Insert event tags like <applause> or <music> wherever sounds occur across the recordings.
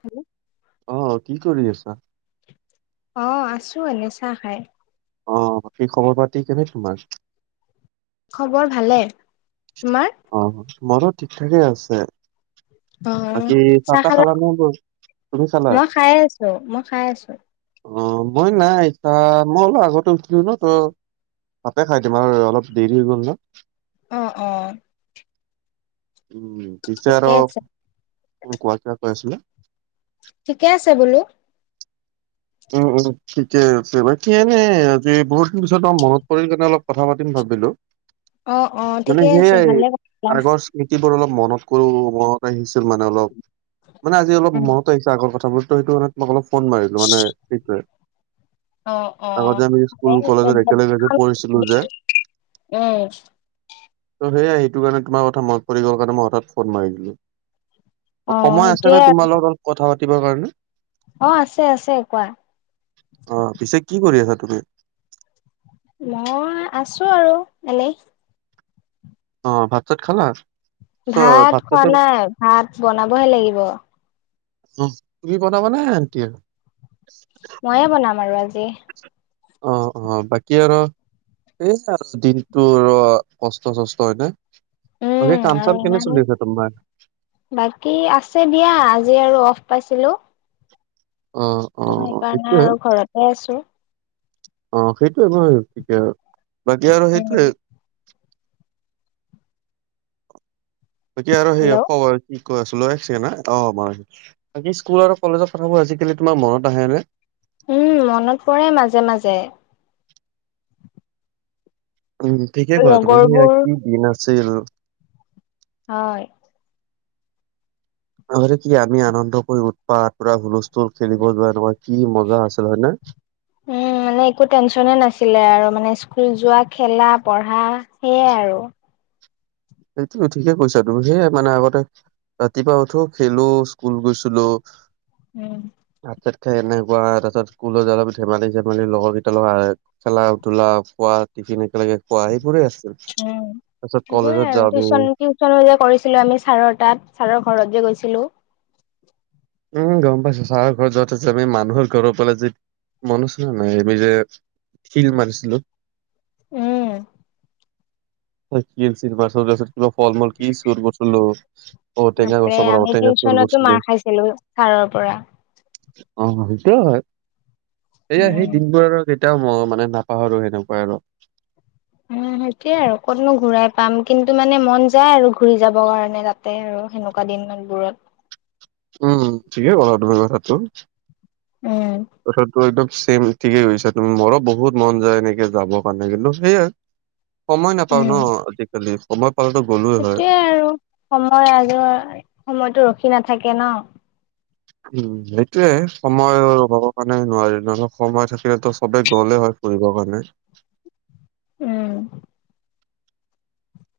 Hello. অহ, কি কৰি আছা? অহ, আছোঁ এনেই চাহ খাই। অহ, বাকী খবৰ পাতি কেনে তোমাৰ? খবৰ ভালে। তোমাৰ? অহ, মৰো ঠিক ঠাকে আছে। অহ, বাকী চাহ তাহ খালা? নে ব তুমি খালা? মই খাই আছোঁ। মই খাই আছোঁ। অহ মই নাই খাৱা। মই অলপ আগতে উঠিলো ন, ত ভাতে খাই দিম আৰু অলপ দেৰি হৈ গ'ল না। অহ', অহ'। উম, পিছে আৰু। আছে উম, কোৱা কিবা কৈ আছিলা? ঠিকে আছে বোলো। উম', উম'। ঠিকে আছে বাকি এনে বহুত দিন পিছত মনত পৰিল কাৰণে অলপ কথা পাতিম ভাবিলো। অ অ মানে ঠিকে আছে সেয়াই ভালে কথা আগৰ স্মৃতি বোৰ অলপ মনত কৰো মনত আহিছিল মানে অলপ মানে আজি অলপ উম মনত আহিছে আগৰ কথাবোৰ। সেইটো মানে তোমাক অলপ ফোন মাৰিলো মানে সেইটোয়ে। অ অ আগতে আমি স্কুল কলেজত একেলগে যে পঢ়িছিলো যে। উম। ত' সেয়ে আহিটো কাৰণে তোমাৰ কথা মনত পৰি গ'ল কাৰণে মই হঠাৎ ফোন মাৰি দিলো। অ সময় আছে সেইটোয়ে ন আৰু তোমাৰ লগত কথা পাতিবৰ কাৰণে? অ', আছে আছে কোৱা। আহ, পিছে কি কৰি আছা তুমি? মই আছো আৰু এনে। অ', ভাত চাত খালা? চ ভাত খোৱা চাত নাই ভাত বনাবহে লাগিব। তুমি বনাবানে আনটিয়ে? ময়ে বনাম আৰু আজি। এ দিনটো আৰু কষ্ট চষ্ট হয়নে। বাকী উম, কাম আৰু চাম কেনে ইমান চলি আছে তোমাৰ? বাকী আছে দিয়া আজি আজি আৰু অফ পাইছিলো। অ', ত' অ', সেইকাৰণে সেইটোয়ে। আৰু ঘৰতে আছো অ', সেইটোয়ে বাৰু থিকে আৰু বাকী আৰু উম সেইটোৱে। বাকি আৰু সেই হেল্ল' খবৰ কি ক আছ? <unintelligible> অ', বাকি স্কুল আৰু কলেজৰ কথাবোৰ আজিকালি তোমাৰ মনত আহেনে? উম, মনত পৰে মাজে মাজে। উম, ঠিকেই ক'লা তুমি সেয়া লগৰবোৰ কি দিন আছিল। হয়। আগতে কি আমি আনন্দ কৰি উতপাত পুৰা হুলস্থুল খেলিব যোৱা এনেকুৱা কি মজা আছিল হয় নে? উম মানে একো টেনচনে নাছিলে আৰু মানে স্কুল যোৱা খেলা পঢ়া সেইয়ায়ে আৰু। সেইটো ঠিকে কৈছা তুমি সেয়াই মানে আগতে ৰাতিপুৱা উঠো খেলো স্কুল গৈছিলো। উম। ভাত চাত এনেকুৱা তাৰ পাছত স্কুলত যায় ধেমালি চেমালি লগৰ কেইটাৰ লগত আহ খেলা ধূলা খোৱা দিন একেলগে খোৱা সেিবোৰেই আছিল। উম তাৰ পিছত সেইবোৰে কলেজত আৰু যাওঁ আমি টিউচন টিউচন যে কৰিছিলো আমি ছাৰৰ তাত ছাৰৰ ঘৰত যে গৈছিলো। উম, গম পাইছো চাৰৰ ঘৰ য'ত আছে আমি মানুহৰ ঘৰৰ ফালে যে মনত আছে নে নাই আমি যে শিল মাৰিছিলো। উম। কি আছিল তাৰ পাছত ফল মূল কি চুৰ কৰিছিলোঁ। তাৰপৰে আমি টিউচনতো মাৰ খাইছিলো ছাৰৰ পৰা। অ', সেইটো হয় এয়া সেই উম দিনবোৰ আৰু এতিয়াও মই মানে নাপাহৰো সেনেকুৱাই আৰু। উম সেইটোয়ে আৰু ক'তনো ঘুৰাই পাম। কিন্তু মানে মন যায় আৰু ঘুৰি যাব কাৰণে তাতে আৰু সেনেকুৱা দিন। ইমান দূৰত। উম, ঠিকেই ক'লা তুমি কথাটো উম কথাটো এইটো ছেম ঠিকেই কৈছা তুমি মোৰো বহুত মন যায় এনেকে যাবৰ কাৰণে কিন্তু সেইয়াই। সময় নাপাওঁ ন আজিকালি সময় পালেতো গ'লোয়ে হয় সেইটোৱে আৰু সময় আৰু সময়টো ৰখি নাথাকে ন। উম, সেইটোৱে সময়ৰ অভাৱৰ কাৰণে নোৱাৰিলো ন। সময় থাকিলেতো চবে গ'লে হয় ফুৰিবৰ কাৰণে। উম।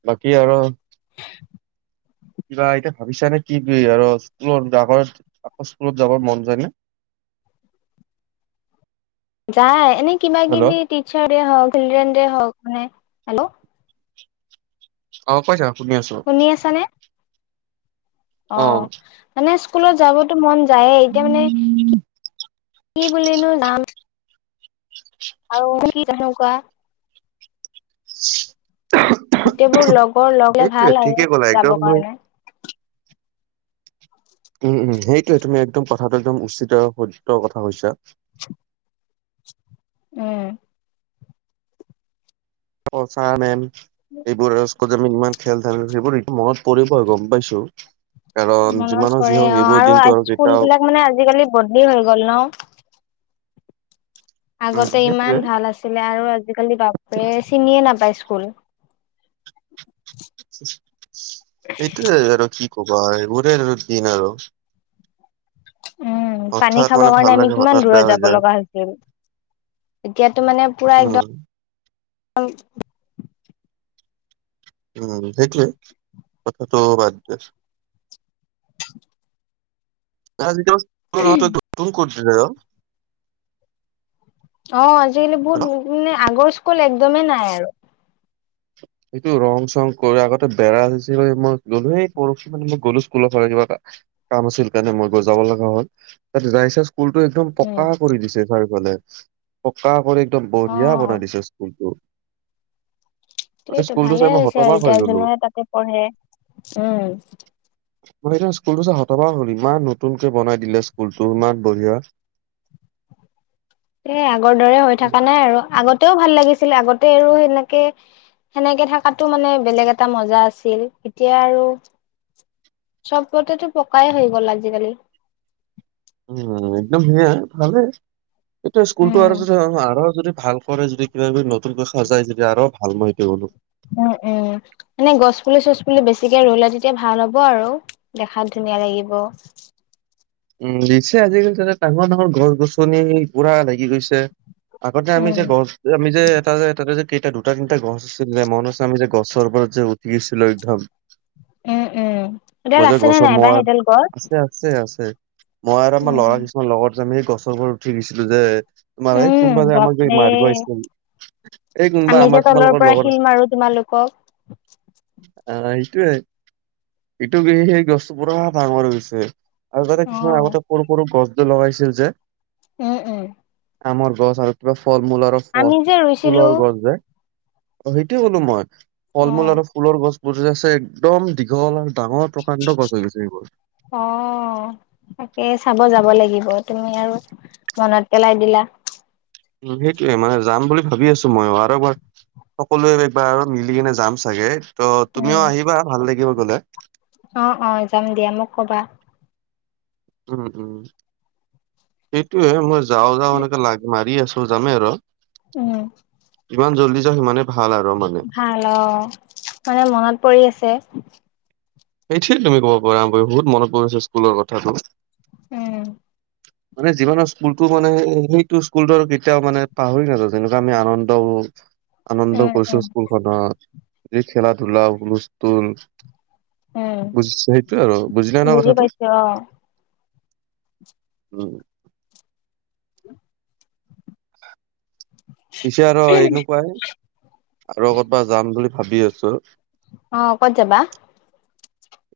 বাকী আৰু <inaudible> কিবা এতিয়া ভাবিছা নে? কি আৰু স্কুলৰ আগৰ স্কুলত, আকৌ স্কুলত যাব মন যায় নে? <inaudible> যায়। এনে কিবা হেল্ল' কিবি টিচাৰ্চদে হওঁক, চিলড্ৰেনদে হওঁক মানে, হে'ল্ল' অ', কৈ থা শুনি আছানে? অ', মানে স্কুলত যাবতো মন যায়ে। এতিয়া মানে কি-কি বুলিনো যাম। আৰু <unintelligible> কেনেকোৱা গোটেইবোৰ লগৰ লগ হ'লে সেইটোয়ে ভাল আৰু ঠিকে ক'লা একদম যাবৰ তুমি কাৰণে। উম, উম, সেইটোয়ে। তুমি একদম কথাটো একদম উচিত সত্য কথা কৈছা। উম। <unintelligible> ছাৰ-মেম এইবোৰ আৰু স্কুল আমি ইমান খেল-ধামালি, সেইবোৰ মনত পৰিব আৰু গম পাইছো। কাৰণ মনত যিমানো যি পৰে। হওক অ', এইবোৰ আৰু দিনটো আজি স্কুল কেতিয়াও বিলাক মানে আজিকালি বদলি হৈ গ'ল ন? উম আগতে ইমান সেইটোয়ে ভাল আছিলে আৰু আজিকালি বাপৰে চিনিয়ে নাপায় স্কুল। এইটোৱে আৰু কি কবা এইবোৰে দিন আৰু। উম, পানী হঠাৎ খাব মানে ভাল কাৰণে আমি লাগে কিমান হঠাৎ দূৰত বেয়া হৈ যাব যায় লগা হৈছিল। এতিয়াতো মানে পুৰা উম এক-দম উম, সেইটোৱেই। কথাটো বাদ <unintelligible> <unintelligible> <unintelligible> ফোন কৰিছিলে আৰু অ', আজিকালি বহুত মানে আগৰ স্কুল একদমেই নাই আৰু। সেইটো ৰং-চং কৰি আগতে বেৰা আছিলে মই গ'লো, হেই পৰখি মানে মই গ'লো স্কুলৰ ফালে কিবা এটা কাম আছিল কাৰণে মই গৈ যাব লগা হ'ল। তাত যাই চাই স্কুলটো একদম উম পকা কৰি দিছে চাৰিওফালে। পকা কৰি একদম অ বঢ়িয়া বনাই দিছে স্কুলটো। মানে সেইটো স্কুলটো ভালে চাই মই হৈছে আৰু হতবাক হৈ এতিয়া গ'লো যোনবোৰে তাতে পঢ়ে। উম। মই সেইনা স্কুলটো চাই হতবাক হ'লো! ইমান নতুনকে বনাই দিলে স্কুলতটো, ইমান বঢ়িয়া। <inaudible> এ আগৰ দৰে হৈ থাকা নাই আৰু। আগতেও ভাল লাগিছিল, আগতে আৰু সেনেকে সেনেকে থাকাতো মানে বেলেগ এটা মজা আছিল। এতিয়া আৰু চবতেটো পকাই হৈ গ'ল আজিকালি। উম, একদম সেয়াই ভালে। এতঃয়া স্কুলটো উম আৰু <unintelligible> যদি ভাল কৰে যদি, কিবা কিবি নতুনকৈ সজাই যদি আৰু ভাল মই হেতোয়ে ক'লো। উম, উম, এনে গছপুলি-চছপুলি বেছিকে ৰুলে তেতিয়া ভাল হ'ব আৰু। দেখাত ধুনী ধুনীয়া লাগিব। উম, দিছে আজিকালি তাতে ডাঙৰ ডাঙৰ গছ-গছনি পুৰা লাগি গৈছে। আগতে আমি উম যে গছ যে, আমি যে এটা যে টাতে যে তেতিয়া দুটা-তিনিটা গছ আছিলে। মনত আছেনে আমি যে গছৰ ওপৰত যে উঠি আছিলো একদম। উম উম। এডাল মইযে আছে নে গছত নাই বা <unintelligible> সেইডাল গছ? আছে'আছে, আছে। মই আৰু আমাৰ ল'ৰা উম কিছুমান লগত যে আমি গছৰ ওপৰত উঠি গৈছিলো যে তোমাৰ এই কোনোবা উম। যে আমাক যে বাপৰে মাৰিব আহিছিলে। এই কোনোবা আমি যে আমাৰ, তলৰ তোমালোকৰ পৰা লগৰ। শিল মাৰো তোমালোকক। আ সেইটোৱে। এইটো কি সেই গছ পুৰা ডাঙৰ হৈ গৈছে। আৰু তাতে অ' আগতে সৰু-সৰু গছটো লগাইছিল যে। উম, উম। আমৰ গছ আৰু কিবা ফল-মূল আৰু ফল, আমি যে ৰুইছিলো। ফুলৰ গছ যে অ', সেইটোয়ে ক'লো মই। ফল-মূল অ'। আৰু ফুলৰ গছবোৰ যে আছে একদম দীঘল আৰু ডাঙৰ প্ৰকাণ্ড গছ হৈ গৈছে সেইবোৰ। অ' তাকে চাব যাব লাগিব, তুমি আৰু মনত পেলাই দিলা। <unintelligible> যাম বুলি ভাবি আছো মইও আৰু এবাৰ সকলোৱে এইবাৰ মিলি কিনে যাম চাগে, ত' উম তুমিও আহিবা ভাল লাগিব গলে। অ', অ' যাম দিয়া মোক কবা। উম', উম' সেইটোয়ে মই যাও যাওঁ এনেকে লাগ মাৰি আছো যামে আৰু উম' যিমান জল্দি যাওঁ সিমানে ভাল আৰু মানে ভাল অ' মানে মনত পৰি আছে সেইটোয়ে তুমি ক'ব পাৰা, বহুত মনত পৰিছে স্কুলৰ কথাটো উম' মানে জীবনৰ স্কুলটো মানে সেইটো স্কুলতো আৰু কেতিয়াও মানে পাহৰি নাযাওঁ, যেনেকুৱা আমি আনন্দ কৰো আনন্দ উম কৰিছো উম স্কুলখনত, এই খেলা ধূলা হুলস্থুল উম। বুজিছো সেইটো আৰু, বুজিলা ন বুজি কথাটো? পাইছো অ' উ' পিছে আৰু এনেকুৱাই আৰু কত বা যাম বুলি ভাবি আছো অ' কত যাবা?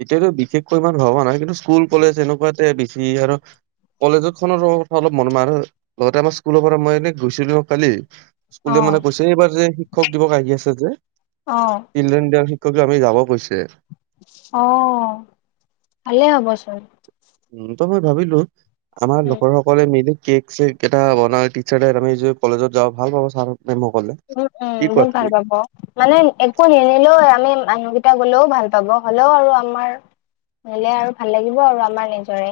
এতিয়াতো বিশেষকৈ ইামান ভবা নাই কিন্তু স্কুল কলেজ এনেকুৱাতে বেছি আৰু কলেজৰখনৰ কথা অলপ মন মাৰো, লগতে আমাৰ স্কুলৰ পৰা মই এনে গৈছিলো কালি স্কুলে অ' মানে কৈছে, এইবাৰ যে শিক্ষক দিৱস আহি আছে যে, অ' চিলড্ৰেন দে আমি যাব কৈছে অ' ভালে হব চোন উম' ত' মই ভাবিলোঁ, আমাৰ উম। লকৰ সকলোৱে মিলি কেক-চেক এটা বনাই টিচাৰৰ আমি যদি কলেজত যাওঁ ভাল পাব ছাৰো উম, উম বহুত ভাল পাব, মানে একো নিনিলেও আমি মানুহকেইটা গ'লেও ভাল পাব, হ'লেও আৰু আমাৰ নিলে আৰু ভাল লাগিব আৰু আমাৰ নিজৰে।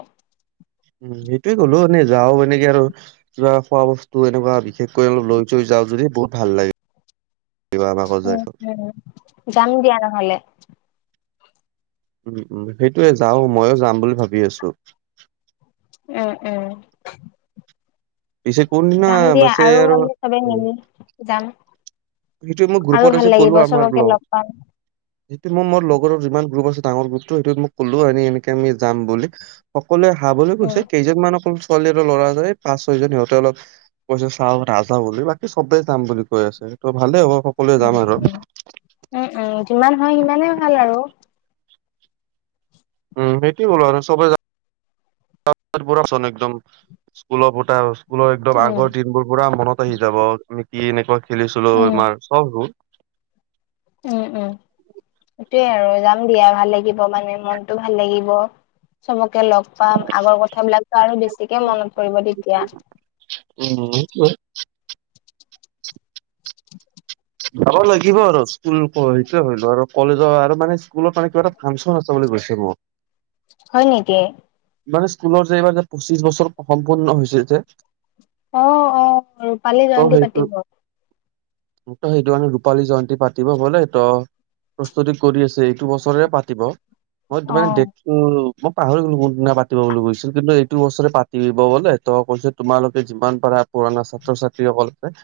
উম, সেইটোয়ে ক'লো এনে যাওঁ এনেকে আৰু, কিবা খোৱা বস্তু এনেকুৱা বিশেষকৈ অলপ লৈ চৈ যাওঁ যদি। বহুত ভাল লাগে। কিবা আমাকো যায়। উম', উম' যাম দিয়া নহ'লে। উম', উম' সেইটোৱে যাওঁ, মইয়ো যাম বুলি ভাবি আছোঁ। উম', উম' পিছে কোনদিনা যাম দিয়া বাছে আৰু আমি চবেই উম, মিলি, যাম। সেইটোৱে মই আৰু গ্ৰুপত ভাল আজি লাগিব ক'লো আমাৰ চবকে লগ পাম সেইটো মই মোৰ লগৰৰ যিমান গ্ৰুপ আছে ডাঙৰ গ্ৰুপটো সেইটোত মই ক'লো এনে এনেকে আমি যাম বুলি, সক কলোৱে হা বুলি কৈছে, উম কেইজনমান অকল ছোৱালী আৰু ল'ৰাজনে এই পাঁচ, ছয়জন সিহঁতে অলপ কৈছে চাওঁ নাযাওঁ বুলি, বাকী সবেই যাম বুলি কৈ আছে। তো ভালে হ'ব। সকলোৱে যাম উম', আৰু। উম', উম', উম', যিমান হয় সিমানেই ভাল আৰু উম' সেইটোৱে ক'লো আৰু চবেই যা তহঁত বোৰো চোন একদম, স্কুলৰ <unintelligible> স্কুলৰ একদম উম আগৰ দিনবোৰ পুৰা মনত আহি যাব, আমি কি এনেকুৱা খেলিছিলো, আমাৰ চববোৰ উম', উম' সেইটোয়ে আৰু যাম দিয়া। ভাল লাগিব মানে, মনটো ভাল লাগিব। চবকে লগ পাম, আগৰ কথাবিলাকতো আৰু বেছিকে মনত পৰিব তেতিয়া। <unintelligible> যাব লাগিব আৰু, স্কুল ক সেইটোয়ে হ'লে আৰু কলেজৰ আৰু মানে স্কুলৰ মানে কিবা এটা ফাংচন আছে <unintelligible> হয় নেকি? মানে স্কুলৰ যে, এইবাৰ যে, পঁচিশ বছৰ সম্পূৰ্ন হৈছে যে অ', অ' ৰূপালী জয়ন্তী পাতিব। মোক তো সেইটো কাৰণে ৰূপালী জয়ন্তী পাতিব বোলে তো প্ৰস্তুতি কৰি আছে, এইটো বছৰে পাতিব। মই এইটো মানে <unintelligible> মই পাহৰি গ'লো কোনদিনা পাতিব বুলি কৈছিল। কিন্তু এইটো বছৰে পাতিব বোলে। তো কৈছে তোমালোকে যিমান পাৰা পুৰণা ছাত্ৰ-ছাত্ৰীসকলকে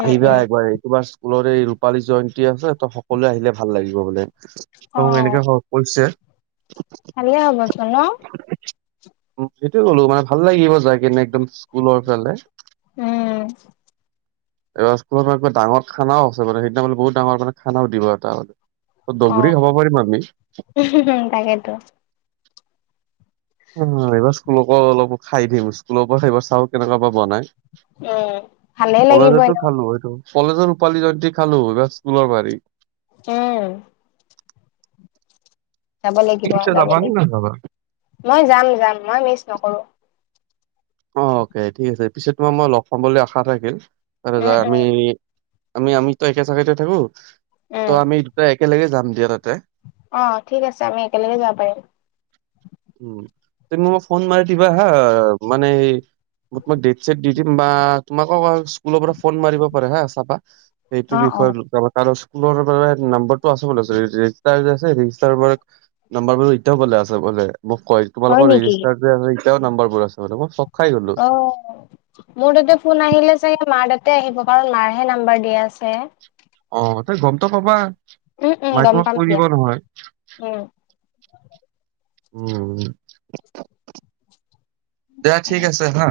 উম আহিবা উম একবাৰ এই তোমাৰ স্কুলৰ এই ৰূপালী জয়ন্তী আছে, তো সকলোৱে আহিলে ভাল লাগিব বোলে। অ এনেকে হ'ব কৈছে। কালিয়ে হ'বচোন ন? উম সেইটোৱে ক'লো মানে ভাল লাগিব যাই কিনে একদম স্কুলৰ ফালে। উম এইবাৰ স্কুলত মানে কিবা ডাঙৰ খানাও আছে মানে, সেইদিনাখন বহুত ডাঙৰ মানে খানা দিব এটা অ দগৰি খাব পাৰিম আমি। তাকেতো অ এইবাৰ স্কুলৰপৰাও অলপো খাই দিম। স্কুলৰ পৰা সেইবাৰ চাওঁ কেনেকুৱা বা বনায়। উম ভালে লাগিব কলেজতো এনেও খালো সেইটো। কলেজৰ ৰূপালী জয়ন্তী খালোঁ, এইবাৰ স্কুলৰ বাৰি। উম যাব তুমি লাগিব, পিছে যাব যাবা নে লাগিব। নাযাবা মই যাম, যাম। মই মিচ নকৰোঁ। অকে ঠিক আছে। পিছত তোমাৰ মই লগ পাম বুলি আশা থাকিল। তাতে উম যাই উম আমি আমি আমিতো একে জাগাতে থাকো। তো উম আমি দুটা একেলগে যাম দিয়া তাত। অ ঠিক আছে। আমি একেলগে যাব পাৰিম। উম তুমি মোক ফোন মাৰি দিবা হা। মানে হেই মই তোমাক দেট চেট দি দিম বা তোমাকো আৰু স্কুলৰ পৰা ফোন মাৰিব পাৰে হা, চাবা। সেইটো অ অ বিষয়ে যাব কাৰছ নাম্বাৰটো আছে বোলে নাম্বৰ ৰেজিষ্টাৰ এতিয়াও বোলে আছে বোলে মোক হয় তোমালোকৰ নেকি ৰেজিষ্টাৰ এতিয়াও নাম্বাৰ বোৰ আছে খাই গ'লো। অ মোৰ তাতে ফোন আহিলে চাগে মা তাতে আহিব কাৰণ মাৰহে নাম্বাৰ দিয়া আছে অ তই গমটো কবা উম উম মাই গম তোমাক পাম কৈ দিব দিয়া নহয় উম উম দিয়া ঠিক আছে হা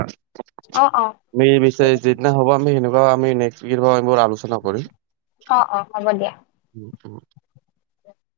অ অ আমি বিচাৰ ঠিক আছে যিদিনা হ'ব আমি অ নেক্স আলোচনা অ অ হ'ব দিয়া কৰিম <inaudible>